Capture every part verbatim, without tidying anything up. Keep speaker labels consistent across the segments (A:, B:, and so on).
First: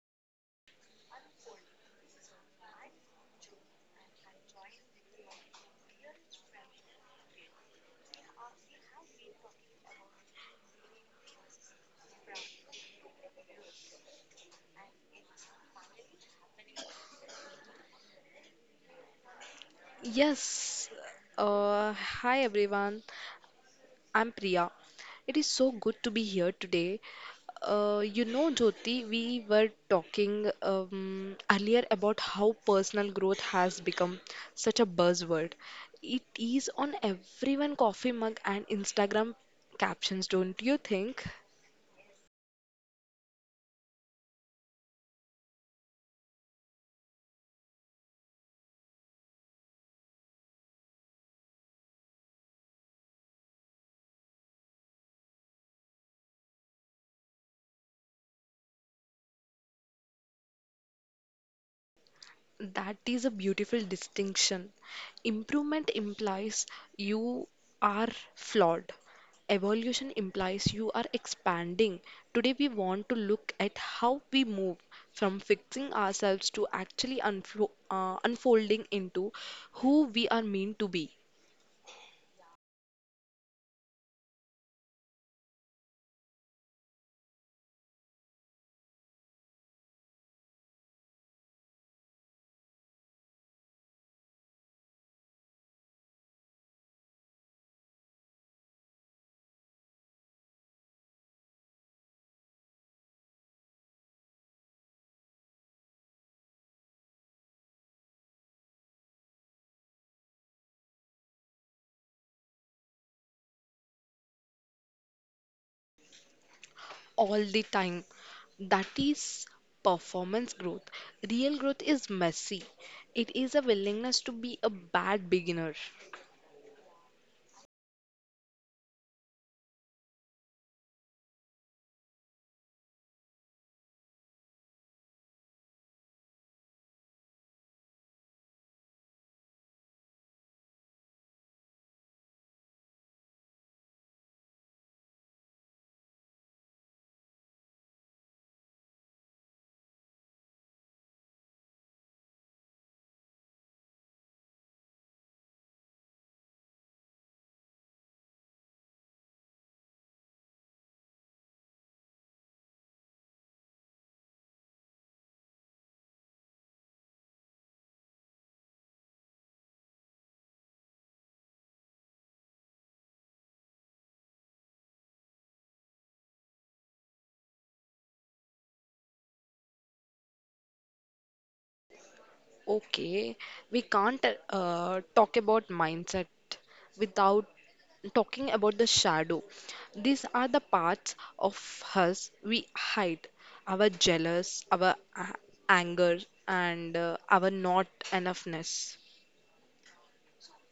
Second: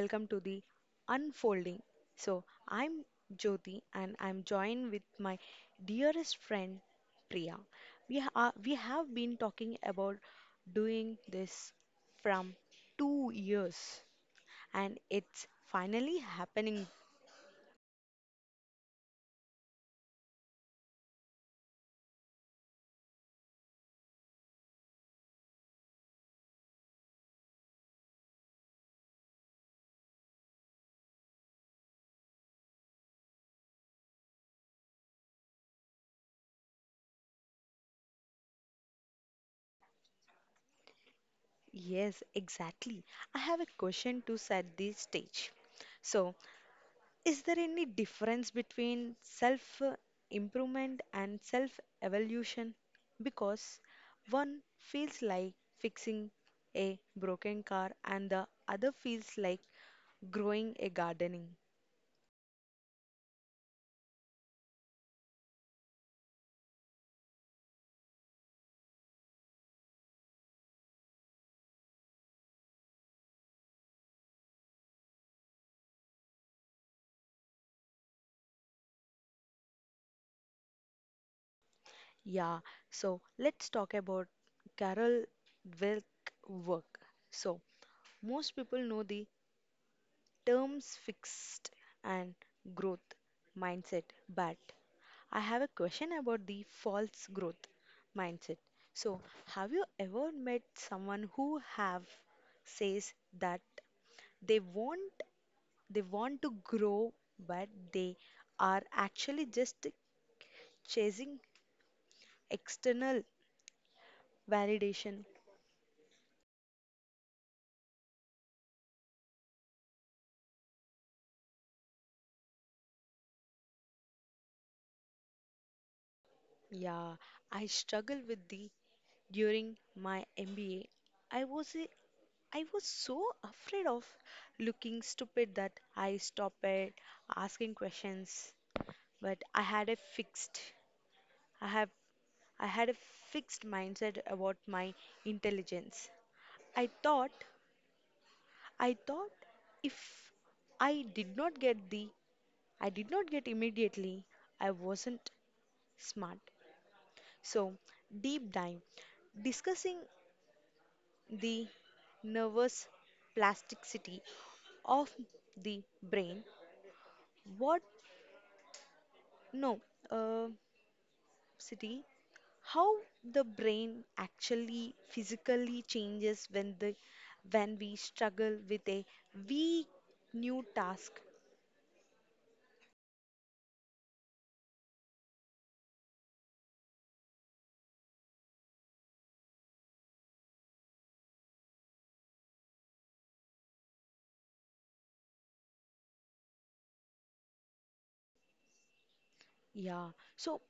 A: Welcome to the Unfolding. So, I'm Jyoti and I'm joined with my dearest friend Priya. We, ha- uh, we have been talking about doing this from two years and it's finally happening.
B: Yes. Uh, hi everyone. I'm Priya. It is so good to be here today. Uh, you know, Jyoti, we were talking um, earlier about how personal growth has become such a buzzword. It is on everyone coffee mug and Instagram captions, don't you think?
A: Yes, exactly. I have a question to set the stage. So, is there any difference between self uh, improvement and self evolution? Because one feels like fixing a broken car and the other feels like growing a gardening.
B: That is a beautiful distinction. Improvement implies you are flawed. Evolution implies you are expanding. Today, we want to look at how we move from fixing ourselves to actually unflo- uh, unfolding into who we are meant to be
A: Yeah, so let's talk about Carol Wilk work. So, most people know the terms fixed and growth mindset, but I have a question about the false growth mindset. So, have you ever met someone who have says that they want they want to grow but they are actually just chasing external validation?
B: all the time. That is performance growth. Real growth is messy, it is a willingness to be a bad beginner.
A: Yeah, I struggled with the during my M B A. I was a, I was so afraid of looking stupid that I stopped it asking questions. But I had a fixed I have I had a fixed mindset about my intelligence. I thought I thought if I did not get the I did not get immediately I wasn't smart. So, deep dive discussing the nervous plasticity of the brain, what, no, uh, city, how the brain actually physically changes when the when we struggle with a weak new task.
B: Okay, we can't uh, talk about mindset without talking about the shadow. These are the parts of us we hide our jealous, our a- anger, and uh, our not enoughness.
A: Yeah, so,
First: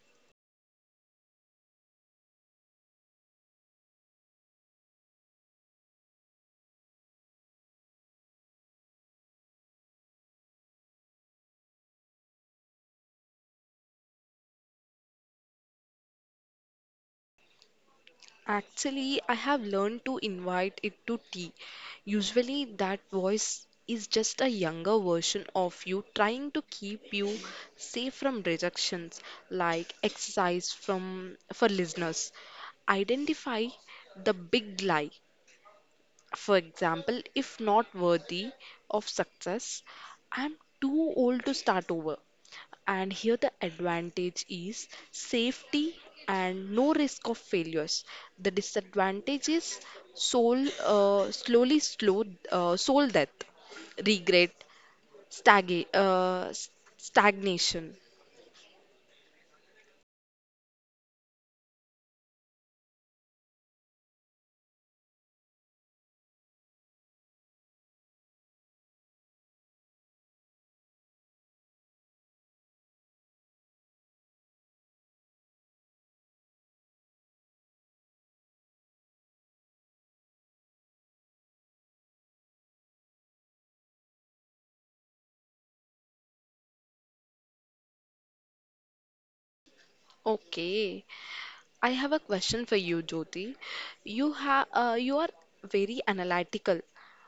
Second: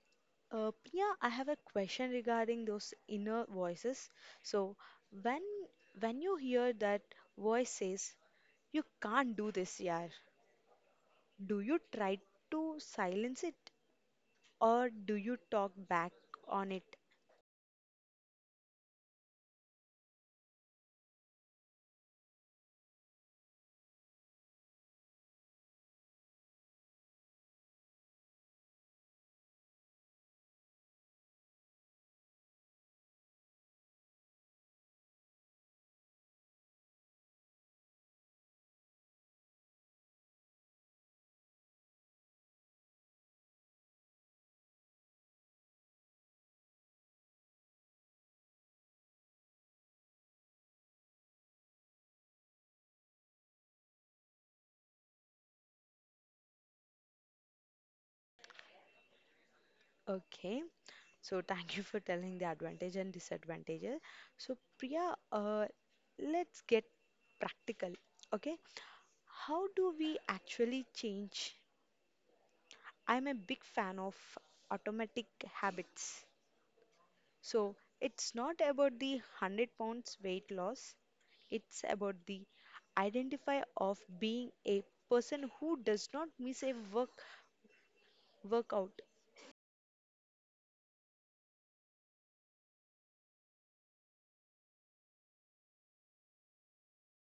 A: uh, Priya, I have a question regarding those inner voices. So, when when you hear that voice says you can't do this, yaar, do you try to silence it or do you talk back on it?
B: Actually, I have learned to invite it to tea. Usually, that voice is just a younger version of you trying to keep you safe from rejections, like exercise from for listeners. Identify the big lie. For example, if not worthy of success, I'm too old to start over. And here the advantage is safety and no risk of failures. The disadvantage is soul, uh, slowly slow uh, soul death, regret, stag uh, stagnation.
A: Okay, so thank you for telling the advantage and disadvantages. So, Priya, uh, let's get practical. Okay, how do we actually change? I'm a big fan of automatic habits. So, it's not about the one hundred pounds weight loss, it's about the identify of being a person who does not miss a work workout.
B: Okay, I have a question for you, Jyoti. You have uh, you are very analytical.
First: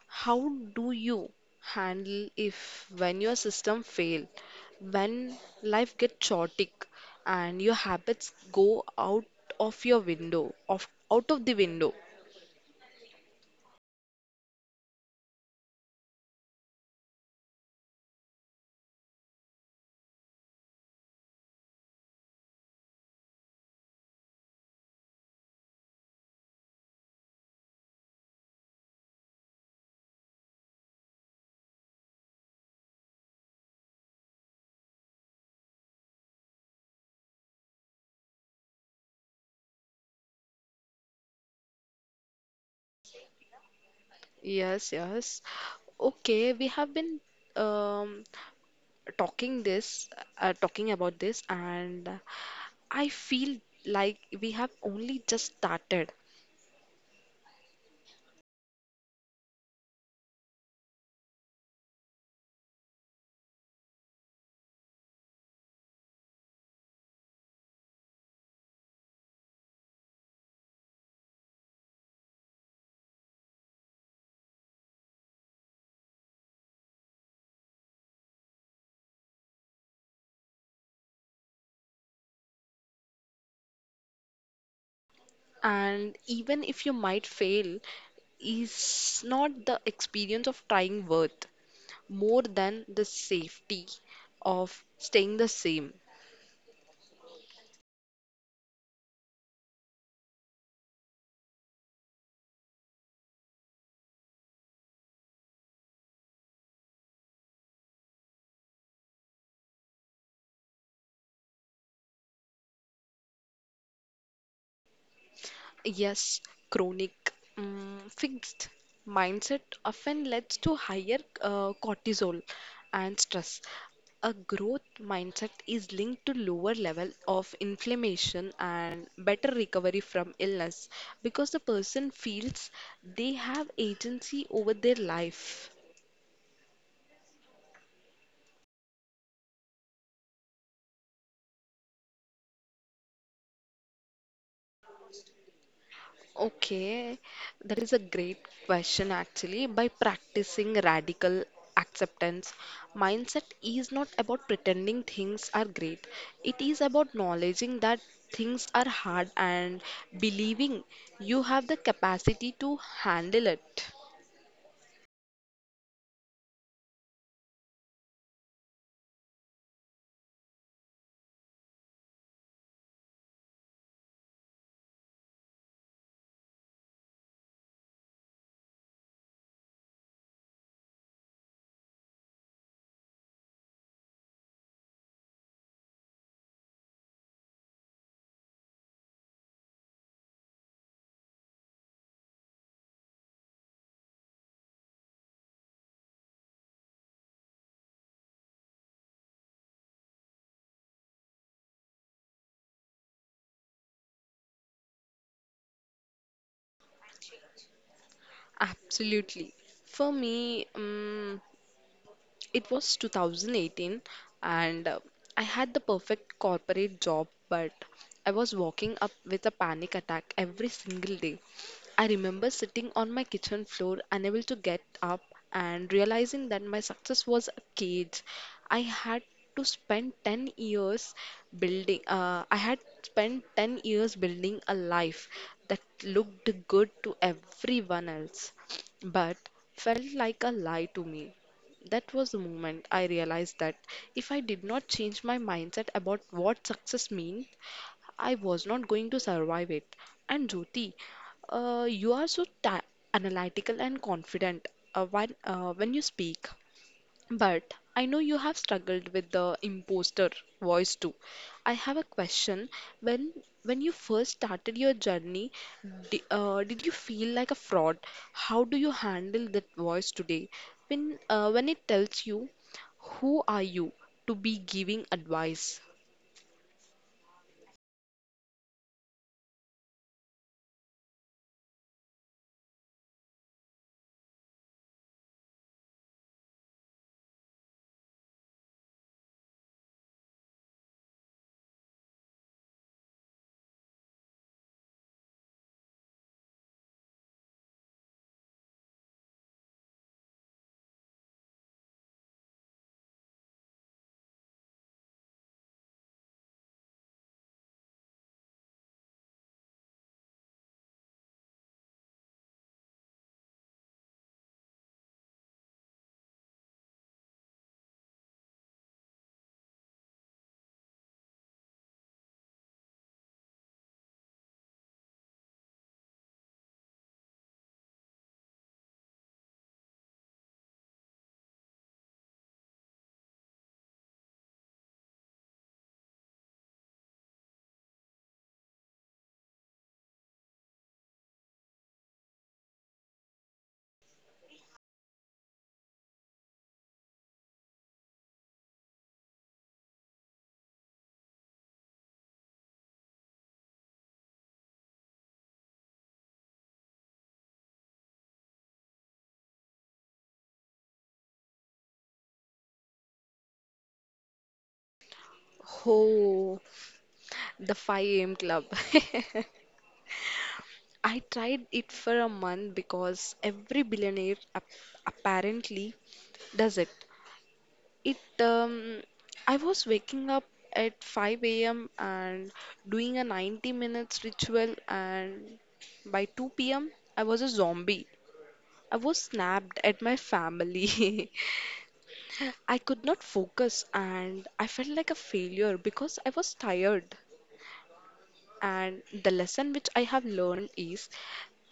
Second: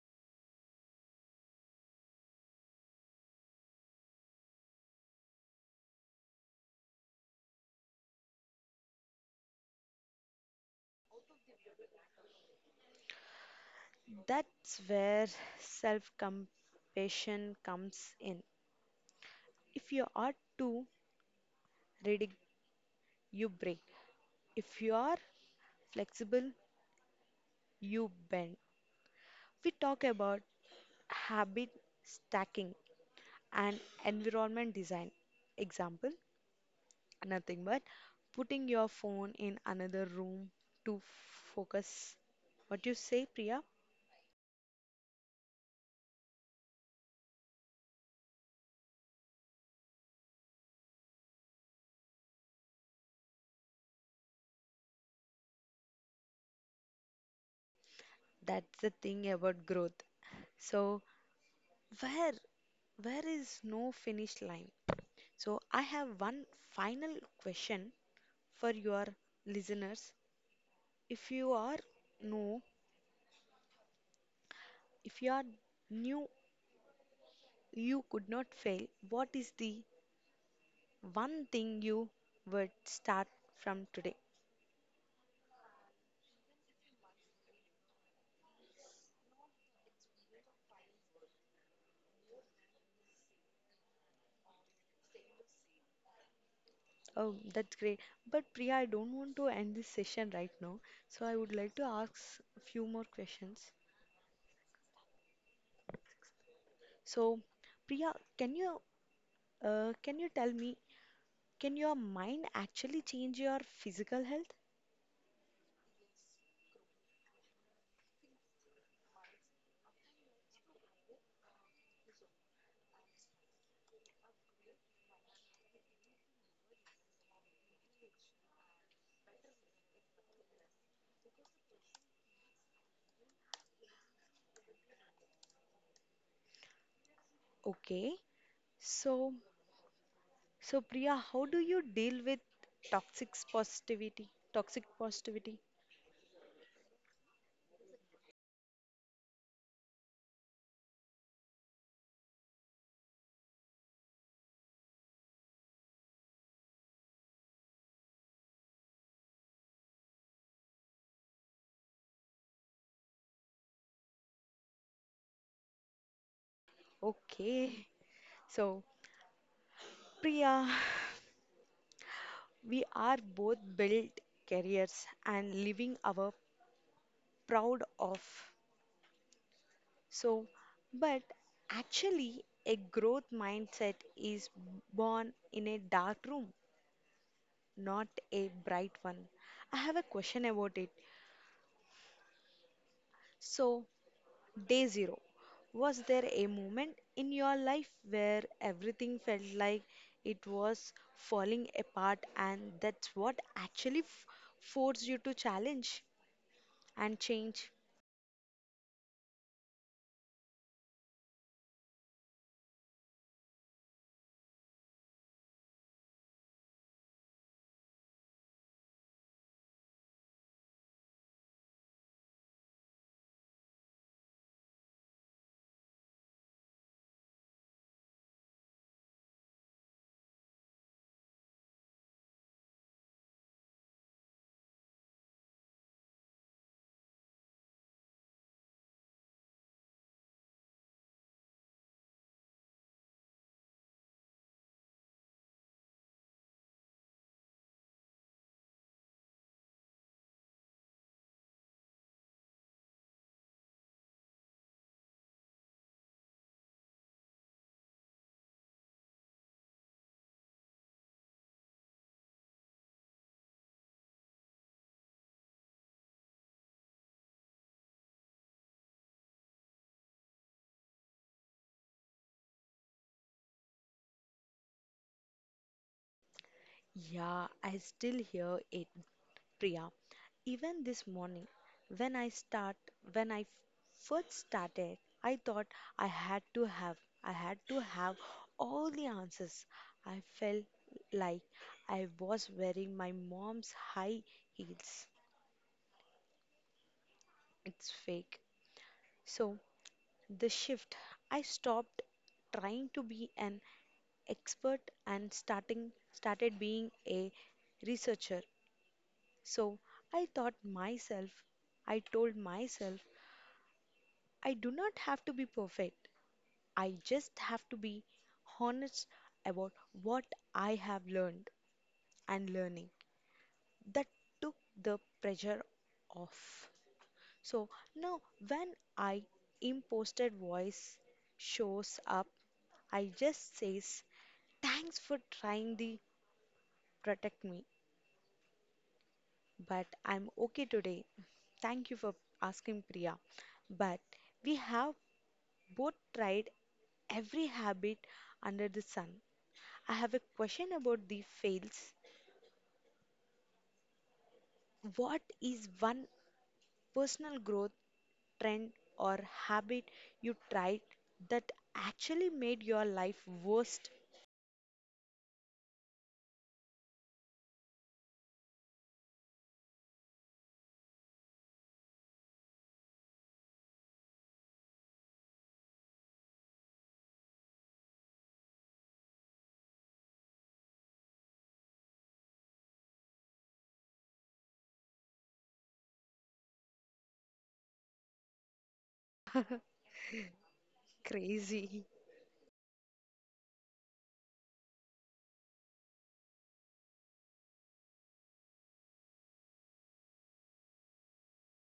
B: How do you handle if when your system fail, when life gets chaotic and your habits go out of your window, of out of the window?
A: That's where self compassion comes in. If you are too rigid, you break. If you are flexible, you bend. We talk about habit stacking and environment design. Example nothing but putting your phone in another room to focus. What you say, Priya?
B: Yes, yes. Okay, we have been um, talking this, uh, talking about this, and I feel like we have only just started.
A: That's the thing about growth. So, where where is no finish line? So, I have one final question for your listeners. If you are no, if you are new, you could not fail. What is the one thing you would start from today?
B: And even if you might fail, is not the experience of trying worth more than the safety of staying the same.
A: Oh, that's great. But Priya, I don't want to end this session right now. So, I would like to ask a few more questions. So, Priya, can you uh, can you tell me, can your mind actually change your physical health?
B: Yes, chronic mm, fixed mindset often leads to higher uh, cortisol and stress. A growth mindset is linked to lower level of inflammation and better recovery from illness because the person feels they have agency over their life.
A: Okay. So, So, Priya, how do you deal with toxic positivity? Toxic positivity.
B: Okay, that is a great question actually. By practicing radical acceptance, mindset is not about pretending things are great. It is about acknowledging that things are hard and believing you have the capacity to handle it.
A: Okay. So, Priya, we are both built careers and living our proud of. So, but actually, a growth mindset is born in a dark room, not a bright one. I have a question about it. So, day zero. Was there a moment in your life where everything felt like it was falling apart and that's what actually f- forced you to challenge and change?
B: Absolutely. For me, mm, it was twenty eighteen and uh, I had the perfect corporate job, but I was walking up with a panic attack every single day. I remember sitting on my kitchen floor, unable to get up, and realizing that my success was a cage. I had to spend ten years building, uh, I had spent ten years building a life that looked good to everyone else, but felt like a lie to me. That was the moment I realized that if I did not change my mindset about what success means, I was not going to survive it. And Jyoti, uh, you are so ta- analytical and confident uh, when, uh, when you speak. But I know you have struggled with the imposter voice too. I have a question. When when you first started your journey, di uh, did you feel like a fraud? How do you handle that voice today? When uh, when it tells you, who are you to be giving advice?
A: Yeah, I still hear it, Priya, even this morning. When I start, when I first started, I thought I had to have, I had to have all the answers. I felt like I was wearing my mom's high heels. It's fake. So the shift, I stopped trying to be an expert and starting started being a researcher. So I thought myself, I told myself I do not have to be perfect. I just have to be honest about what I have learned and learning. That took the pressure off. So now, when I imposted voice shows up, I just says, thanks for trying to protect me, but I'm okay today. Thank you for asking, Priya. But we have both tried every habit under the sun. I have a question about the fails. What is one personal growth trend or habit you tried that actually made your life worst?
B: Oh, the five a m club. I tried it for a month because every billionaire ap- apparently does it. It um, I was waking up at five a m and doing a ninety minutes ritual and by two p m. I was a zombie. I was snapped at my family.
A: Crazy.
B: I could not focus and I felt like a failure because I was tired. And the lesson which I have learned is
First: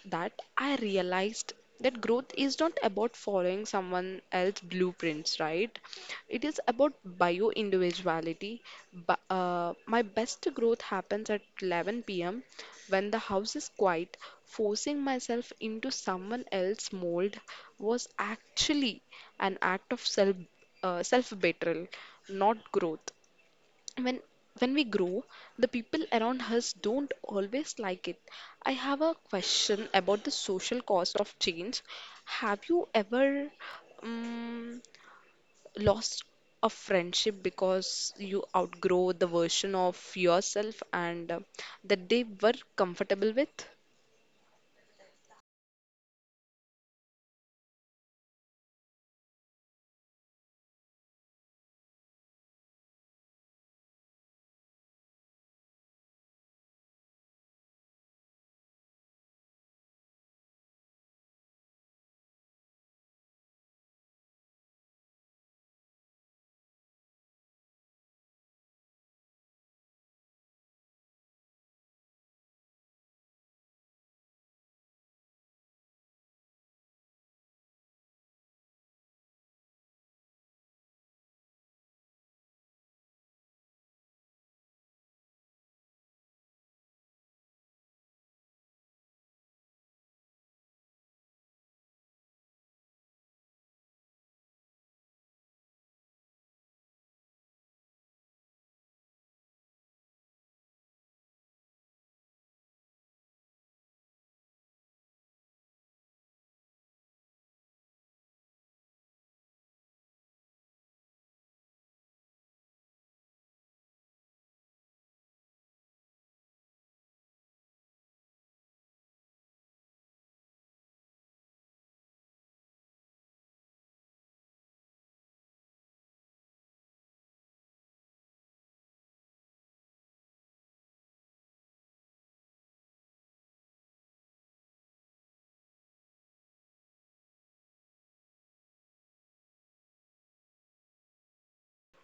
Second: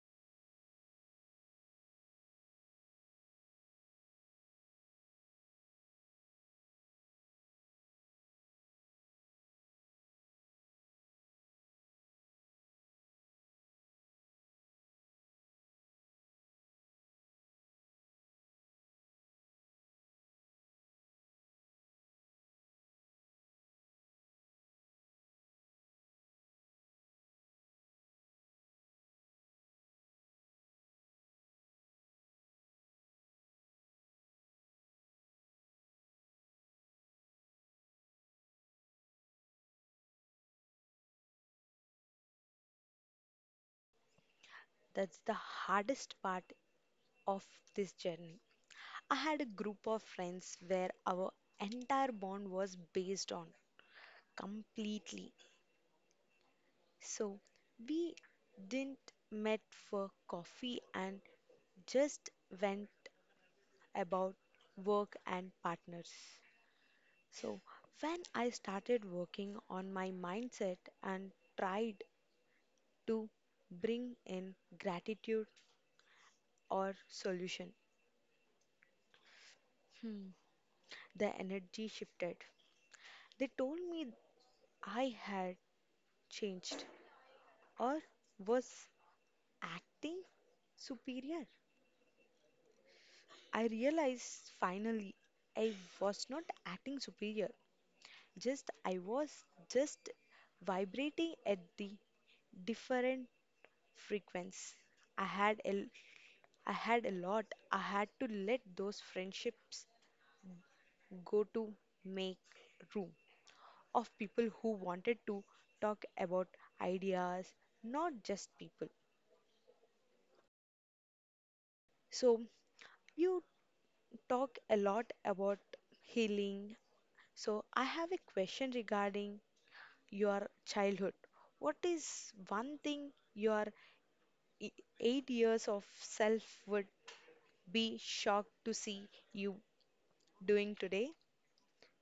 B: that I realized that growth is not about following someone else's blueprints, right? It is about bio individuality. But, uh, my best growth happens at eleven p m when the house is quiet. Forcing myself into someone else's mold was actually an act of self uh, self betrayal, not growth when when we grow the people around us don't always like it. I have a question about the social cost of change. Have you ever um, lost a friendship because you outgrow the version of yourself and uh, that they were comfortable with?
A: That's the hardest part of this journey. I had a group of friends where our entire bond was based on completely. So we didn't met for coffee and just went about work and partners. So, when I started working on my mindset and tried to bring in gratitude or solution, hmm, the energy shifted. They told me I had changed or was acting superior. I realized finally I was not acting superior. Just I was just vibrating at the different frequency. I had a I had a lot. I had to let those friendships go to make room of people who wanted to talk about ideas, not just people. So you talk a lot about healing. So I have a question regarding your childhood. What is one thing your e- eight years of self would be shocked to see you doing today?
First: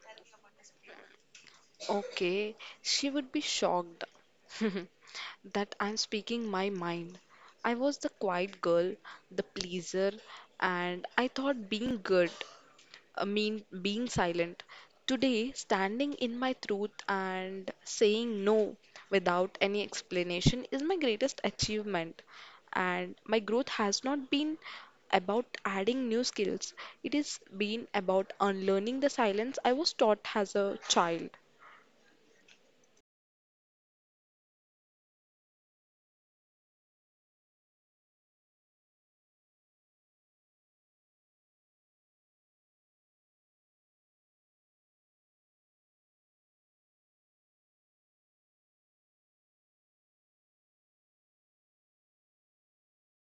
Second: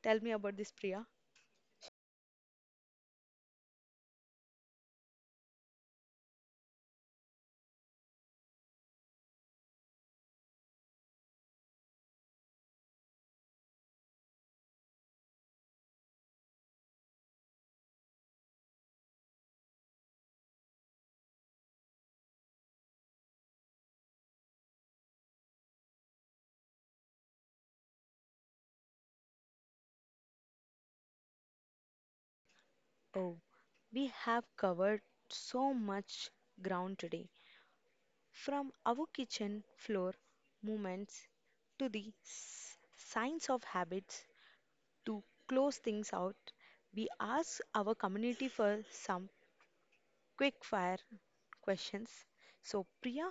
A: Tell me about this, Priya.
B: Okay, she would be shocked that I'm speaking my mind. I was the quiet girl, the pleaser, and I thought being good uh, mean being silent. Today, standing in my truth and saying no without any explanation is my greatest achievement. And my growth has not been about adding new skills, it has been about unlearning the silence I was taught as a child.
A: Oh, we have covered so much ground today, from our kitchen floor movements to the s- science of habits to close things out. We ask our community for some quick fire questions. So, Priya,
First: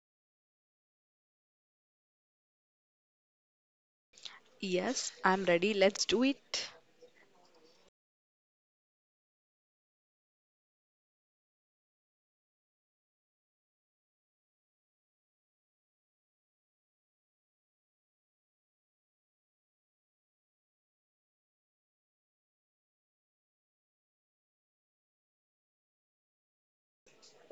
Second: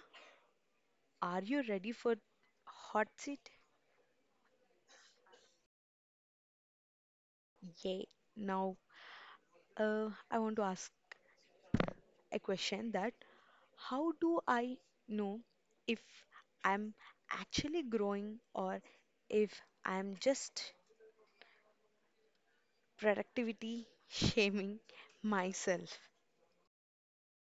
A: are you ready for hot seat?
B: Yes, I'm ready. Let's do it.
A: Yeah. Now, Uh, I want to ask a question that how do I know if I'm actually growing or if I'm just productivity shaming myself?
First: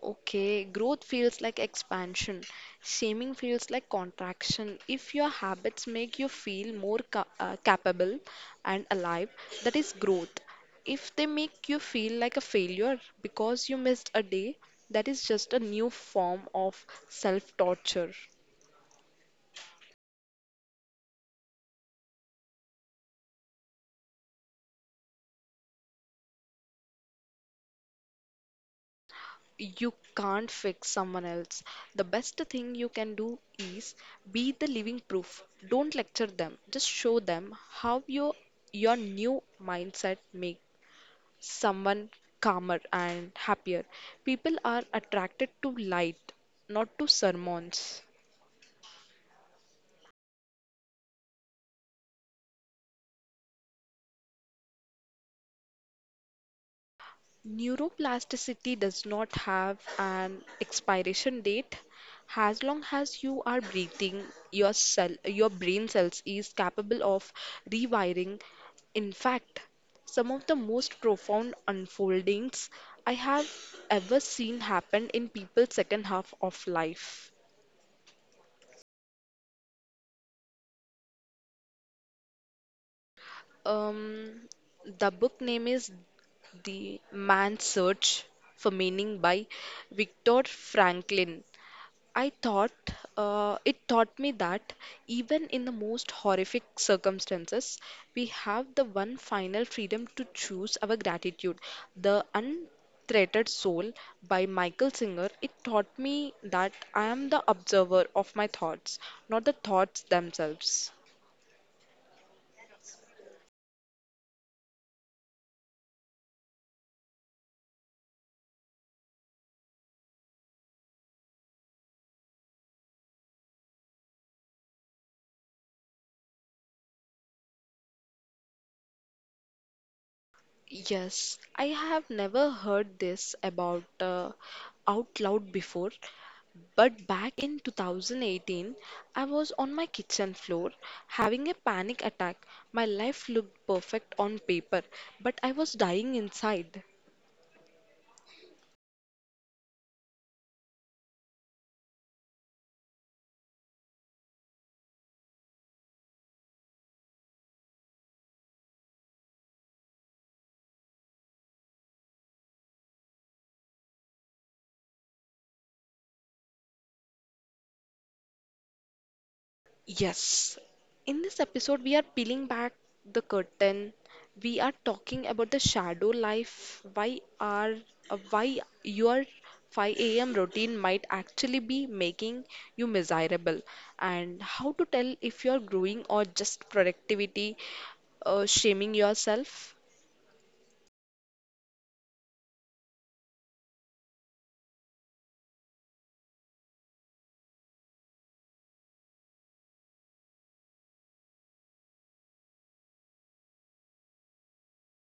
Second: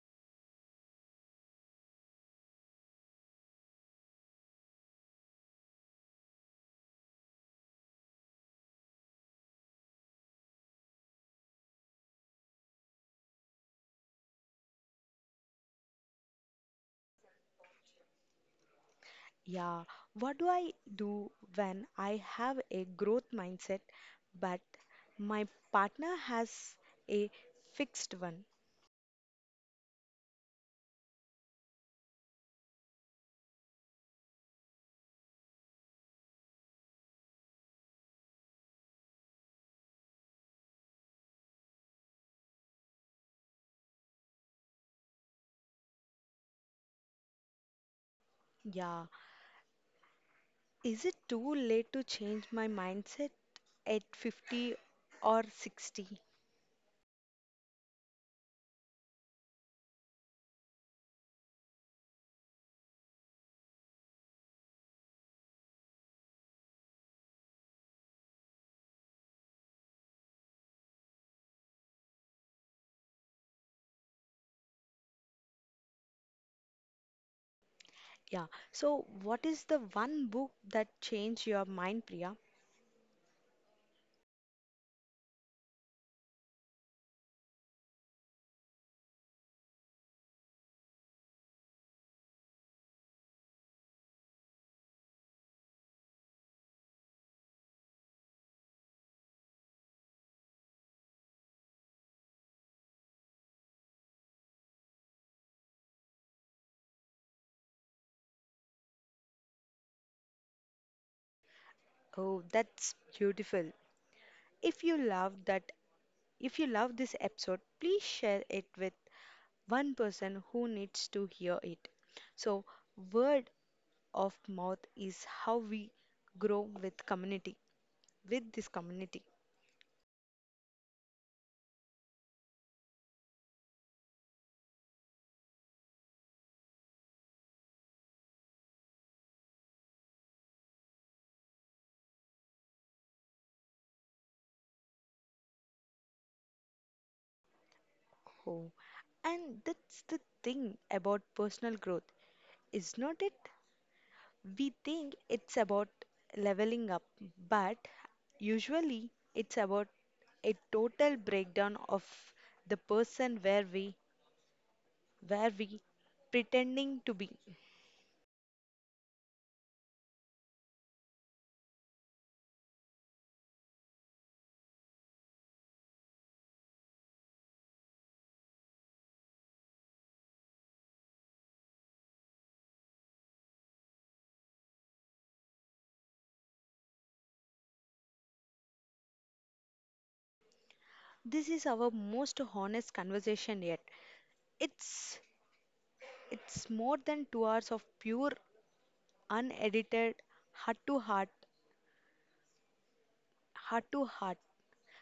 B: Okay, growth feels like expansion. Shaming feels like contraction. If your habits make you feel more ca- uh, capable and alive, that is growth. If they make you feel like a failure because you missed a day, that is just a new form of self torture.
A: Yeah, what do I do when I have a growth mindset but my partner has a fixed one?
B: You can't fix someone else. The best thing you can do is be the living proof. Don't lecture them. Just show them how your your new mindset makes someone calmer and happier. People are attracted to light, not to sermons.
A: Yeah, is it too late to change my mindset at fifty or sixty?
B: Neuroplasticity does not have an expiration date. As long as you are breathing, your cell, your brain cells is capable of rewiring. In fact, some of the most profound unfoldings I have ever seen happen in people's second half of life.
A: Yeah. So, what is the one book that changed your mind, Priya?
B: Um, the book name is The Man's Search for Meaning by Viktor Franklin. I thought uh, It taught me that even in the most horrific circumstances, we have the one final freedom to choose our gratitude. The Unthreatened Soul by Michael Singer. It taught me that I am the observer of my thoughts, not the thoughts themselves.
A: Oh, that's beautiful. If you love that, if you love this episode, please share it with one person who needs to hear it. So, word of mouth is how we grow with community, with this community.
B: Yes, I have never heard this about uh, out loud before, but back in two thousand eighteen, I was on my kitchen floor having a panic attack. My life looked perfect on paper, but I was dying inside.
A: Oh, and that's the thing about personal growth, is not it? We think it's about leveling up, but usually it's about a total breakdown of the person where we where we pretending to be.
B: Yes, in this episode, we are peeling back the curtain. We are talking about the shadow life, why are uh, why your five a m routine might actually be making you miserable, and how to tell if you're growing or just productivity uh, shaming yourself.
A: This is our most honest conversation yet. It's it's more than two hours of pure unedited heart to heart heart to heart.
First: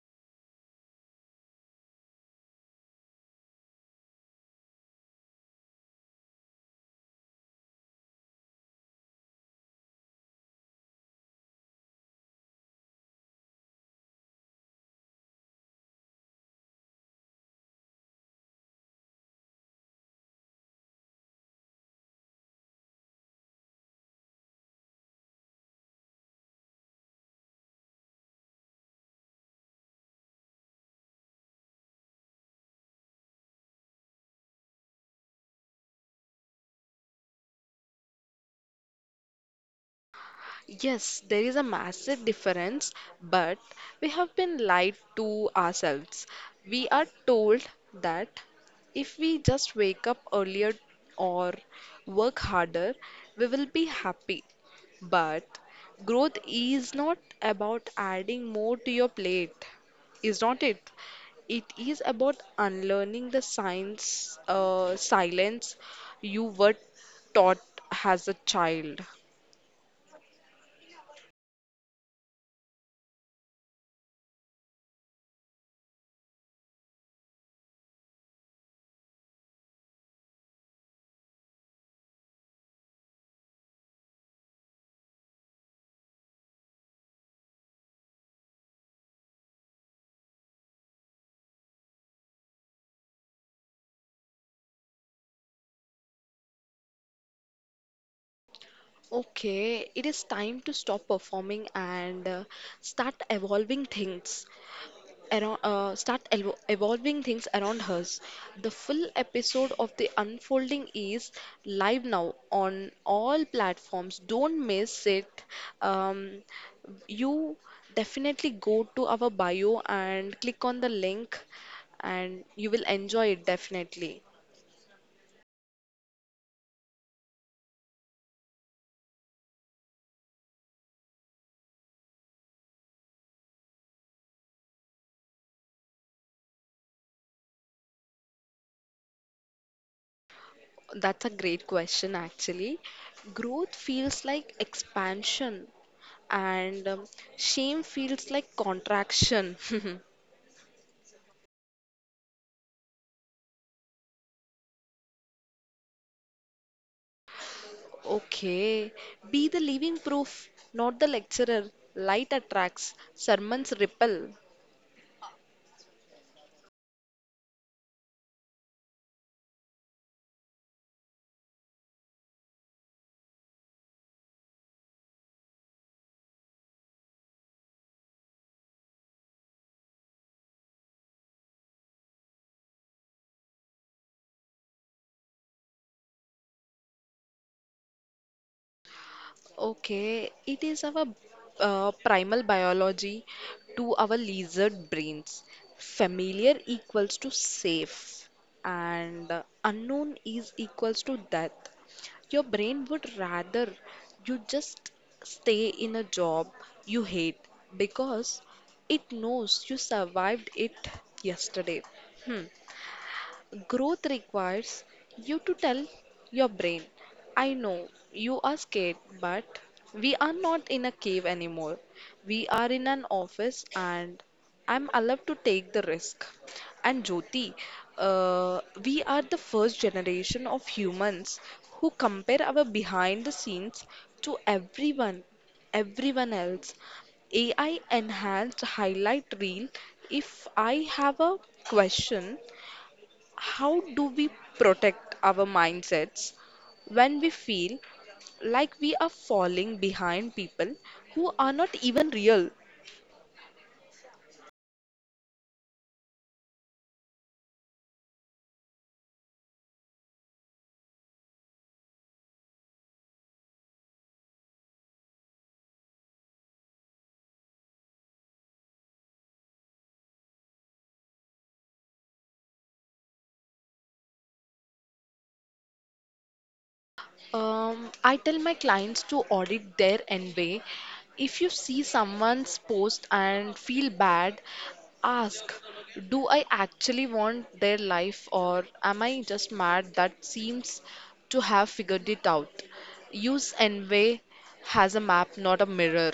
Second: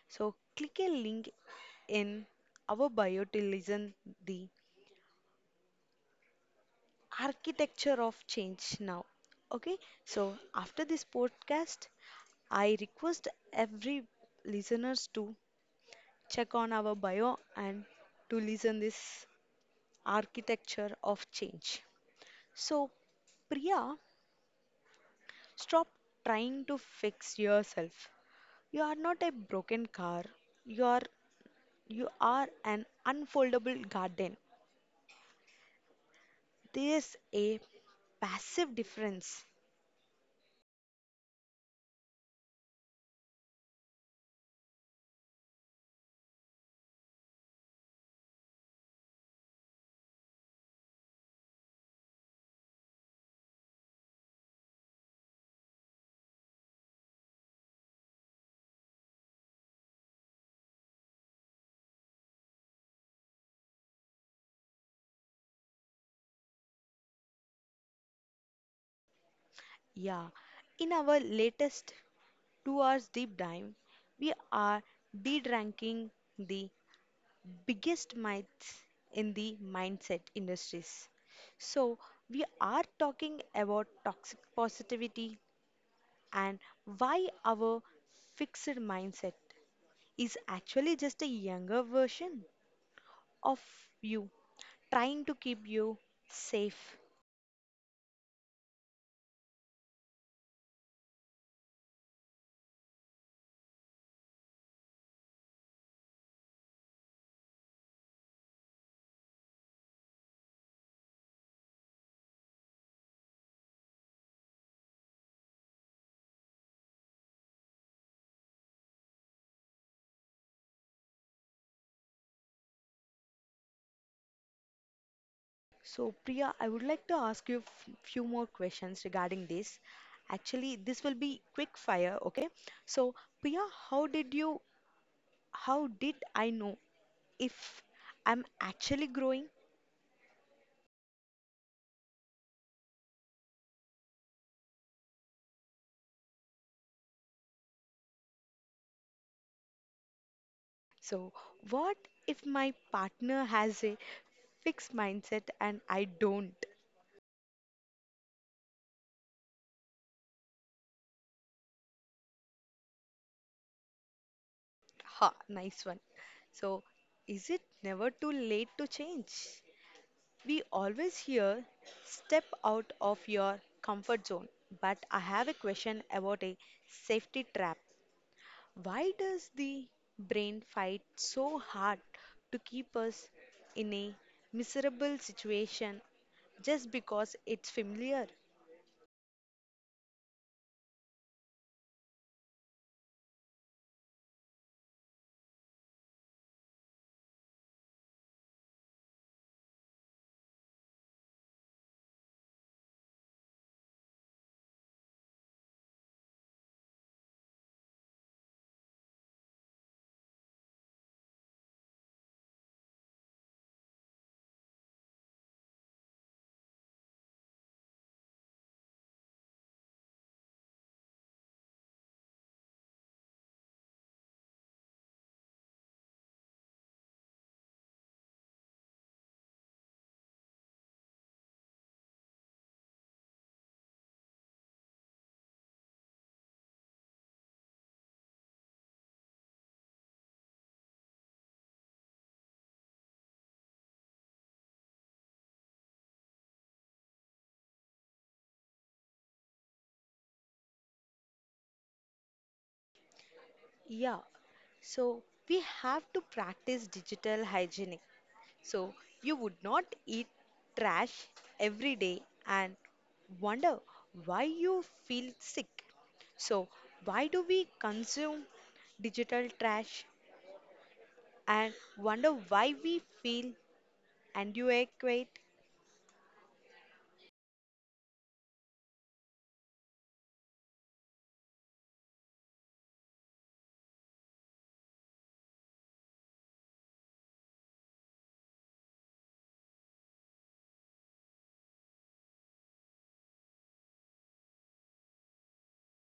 A: So click a link in our bio to listen the architecture of change now. Okay, so after this podcast, I request every listeners to check on our bio and to listen this architecture of change. So, Priya, stop trying to fix yourself. You are not a broken car. You are you are an unfoldable garden. There's a passive difference.
B: Yes, there is a massive difference, but we have been lied to ourselves. We are told that if we just wake up earlier or work harder, we will be happy. But growth is not about adding more to your plate, is not it? It is about unlearning the science, uh, silence you were taught as a child.
A: Yeah. In our latest two hours deep dive, we are de-ranking the biggest myths in the mindset industries. So, we are talking about toxic positivity and why our fixed mindset is actually just a younger version of you trying to keep you safe.
B: Okay, it is time to stop performing and uh, start evolving things around, uh, start elvo- evolving things around us. The full episode of The Unfolding is live now on all platforms. Don't miss it. Um, you definitely go to our bio and click on the link, and you will enjoy it definitely.
A: So, Priya, I would like to ask you a few more questions regarding this. Actually, this will be quick fire, okay? So, Priya, how did you, how did I know if I'm actually growing?
B: That's a great question, actually. Growth feels like expansion, and um, shame feels like contraction.
A: So, what if my partner has a fixed mindset and I don't?
B: Okay, be the living proof, not the lecturer. Light attracts, sermons repel.
A: Ha, nice one. So, is it never too late to change? We always hear step out of your comfort zone, but I have a question about a safety trap. Why does the brain fight so hard to keep us in a miserable situation just because it's familiar?
B: Okay, it is our uh, primal biology to our lizard brains. Familiar equals to safe, and uh, unknown is equals to death. Your brain would rather you just stay in a job you hate because it knows you survived it yesterday. Hmm. Growth requires you to tell your brain, I know you are scared, but we are not in a cave anymore. We are in an office and I'm allowed to take the risk. And Jyoti, uh, we are the first generation of humans who compare our behind the scenes to everyone, everyone else. A I enhanced highlight reel. If I have a question, how do we protect our mindsets when we feel like we are falling behind people who are not even real?
A: Yeah, so we have to practice digital hygiene. So you would not eat trash every day and wonder why you feel sick. So, why do we consume digital trash and wonder why we feel inadequate?
B: Um, I tell my clients to audit their envy. If you see someone's post and feel bad, ask, do I actually want their life or am I just mad that seems to have figured it out? Use envy as a map, not a mirror.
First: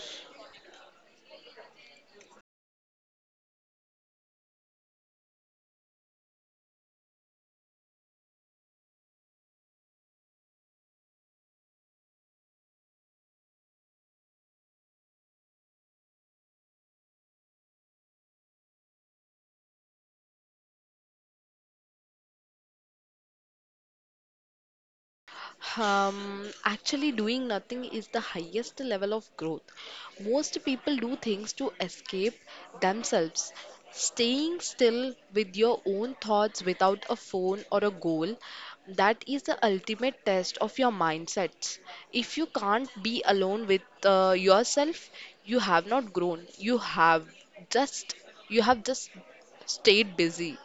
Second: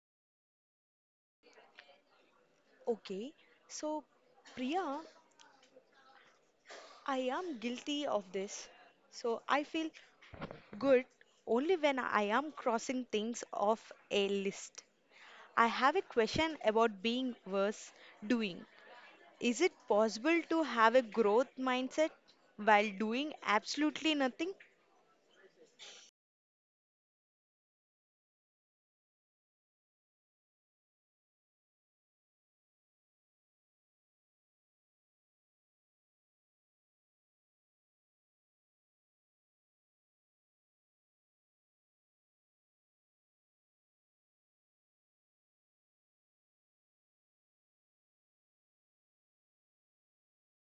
A: Okay, so Priya, I am guilty of this. So, I feel good only when I am crossing things off a list. I have a question about being versus doing. Is it possible to have a growth mindset while doing absolutely nothing?
B: Um, actually, doing nothing is the highest level of growth. Most people do things to escape themselves. Staying still with your own thoughts without a phone or a goal, that is the ultimate test of your mindsets. If you can't be alone with uh, yourself, you have not grown. You have just you have just stayed busy.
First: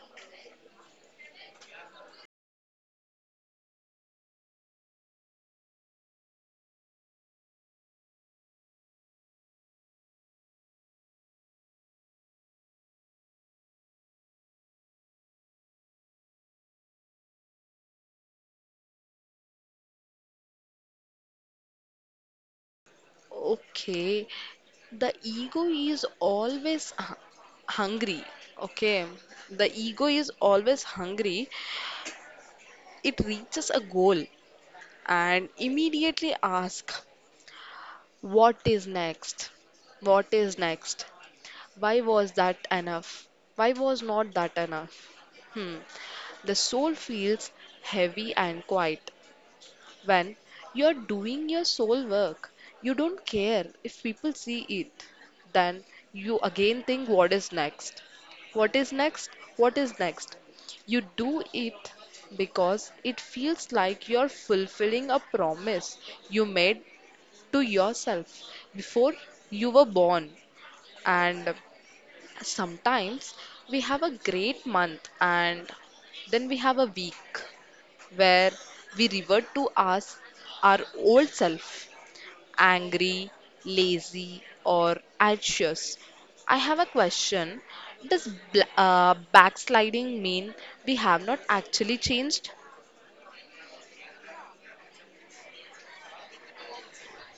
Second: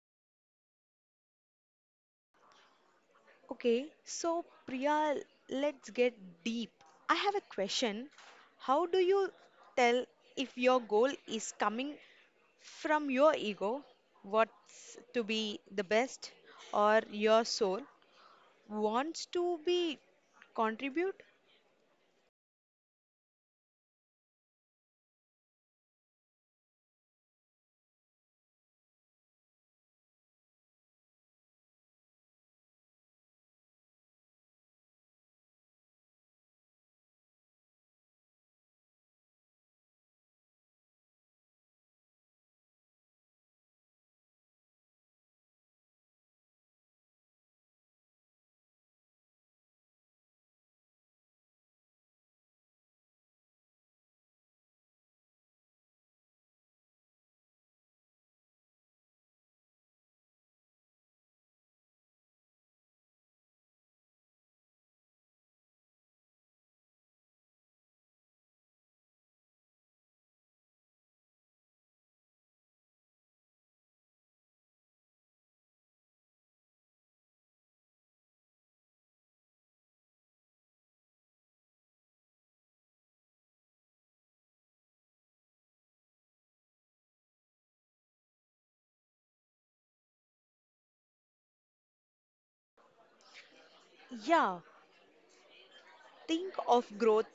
A: Okay, so Priya, let's get deep. I have a question. How do you tell if your goal is coming from your ego, what's to be the best, or your soul wants to be contribute?
B: Okay, the ego is always hu- hungry. Okay, the ego is always hungry. It reaches a goal and immediately asks, what is next? What is next? Why was that enough? Why was not that enough? Hmm. The soul feels heavy and quiet. When you're doing your soul work, you don't care if people see it. Then you again think, what is next? What is next? What is next? You do it because it feels like you're fulfilling a promise you made to yourself before you were born. And sometimes we have a great month and then we have a week where we revert to us our old self, angry, lazy, or anxious. I have a question. Does bl- uh, backsliding mean we have not actually changed?
A: Yeah, think of growth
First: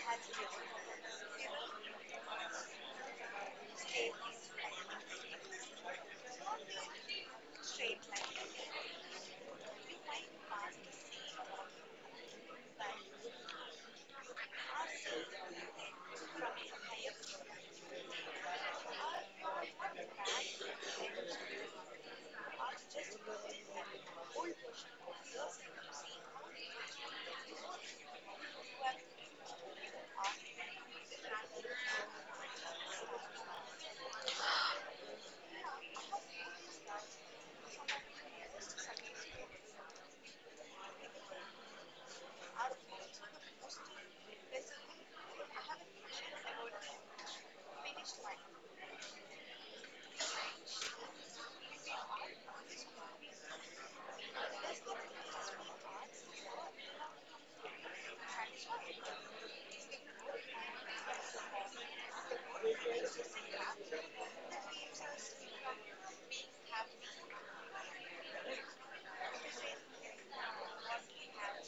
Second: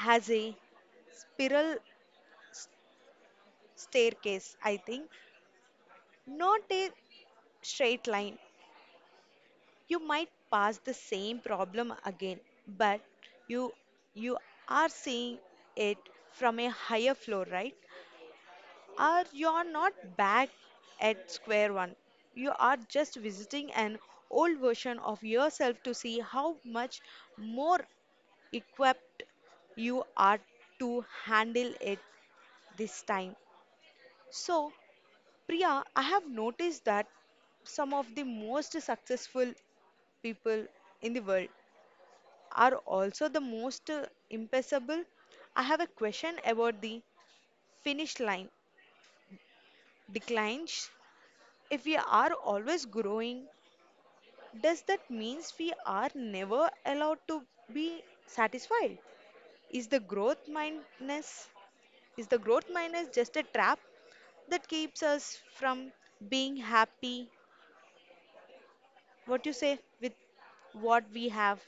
A: as a spiral staircase, I think, not a straight line. You might pass the same problem again, but you you are seeing it from a higher floor, right? Or you are not back at square one. You are just visiting an old version of yourself to see how much more equipped you are to handle it this time. So, Priya, I have noticed that some of the most successful people in the world are also the most uh, impassable. I have a question about the finish line declines. If we are always growing, does that means we are never allowed to be satisfied? Is the growth mindness is the growth minus just a trap that keeps us from being happy? What you say with what we have?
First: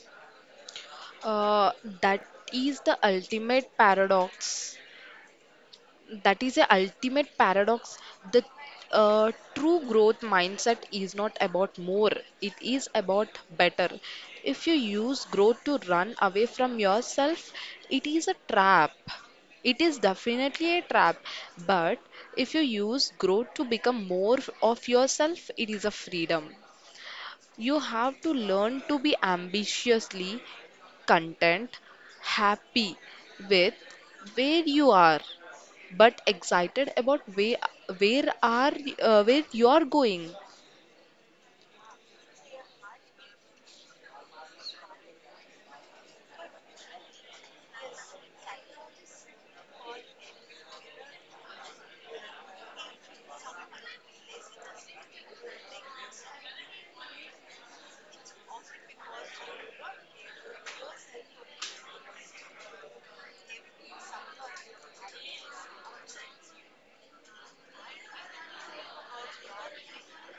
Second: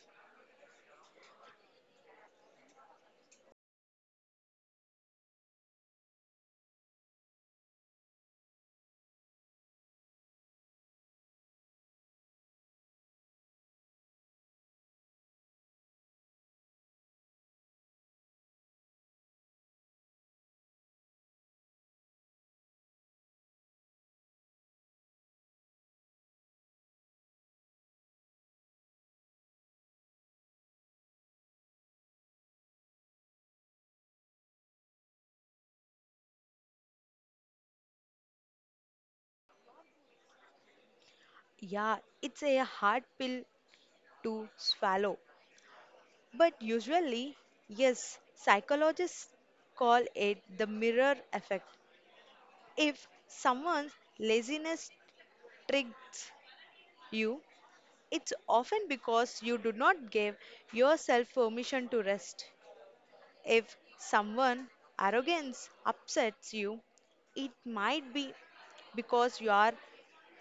B: Uh, that is the ultimate paradox. That is the ultimate paradox. The uh, true growth mindset is not about more, it is about better. If you use growth to run away from yourself, it is a trap. It is definitely a trap. But if you use growth to become more of yourself, it is a freedom. You have to learn to be ambitiously content, happy with where you are but excited about where where are uh, where you're going.
A: Yeah, it's a hard pill to swallow. But usually, yes, psychologists call it the mirror effect. If someone's laziness triggers you, it's often because you do not give yourself permission to rest. If someone arrogance upsets you, it might be because you are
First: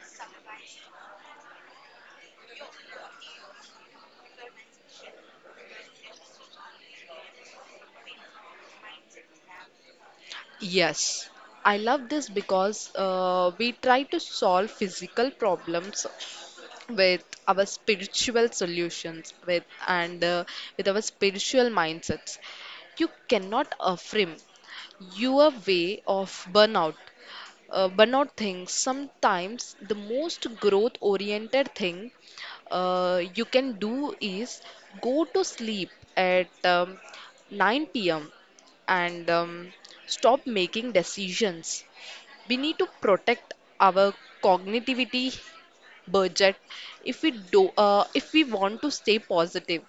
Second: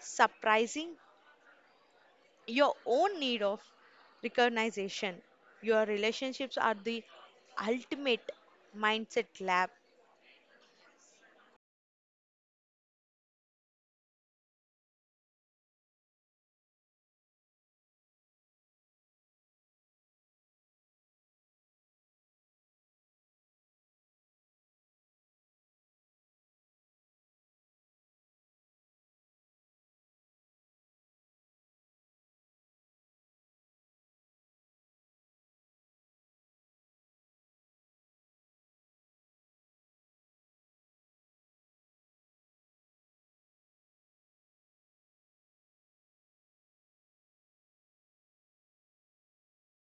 A: surprising your own need of recognition. Your relationships are the ultimate mindset lab.
B: Yes, I love this because uh, we try to solve physical problems with our spiritual solutions with and uh, with our spiritual mindsets. You cannot affirm your way of burnout. Uh, but not things. Sometimes the most growth oriented thing uh, you can do is go to sleep at um, nine p m and um, stop making decisions. We need to protect our cognitivity budget if we do uh, if we want to stay positive.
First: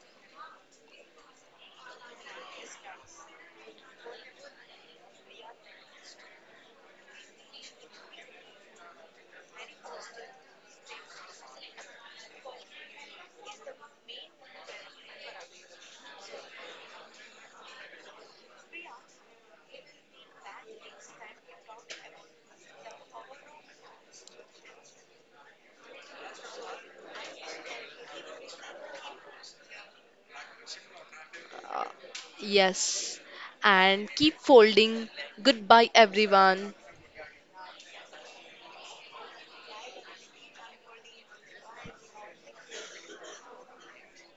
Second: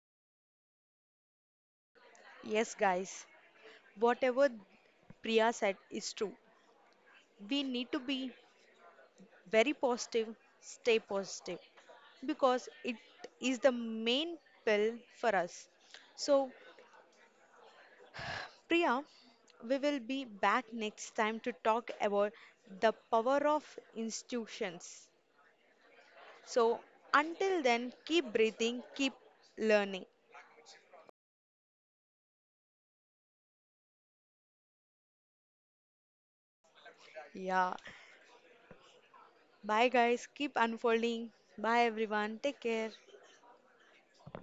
A: Yes, guys, whatever Priya said is true. We need to be very positive, stay positive because it is the main pill for us. So, Priya, we will be back next time to talk about the power of institutions. So until then, keep breathing, keep learning.
B: Uh, yes, and keep folding. Goodbye, everyone.
A: Yeah. Bye, guys. Keep unfolding. Bye, everyone. Take care.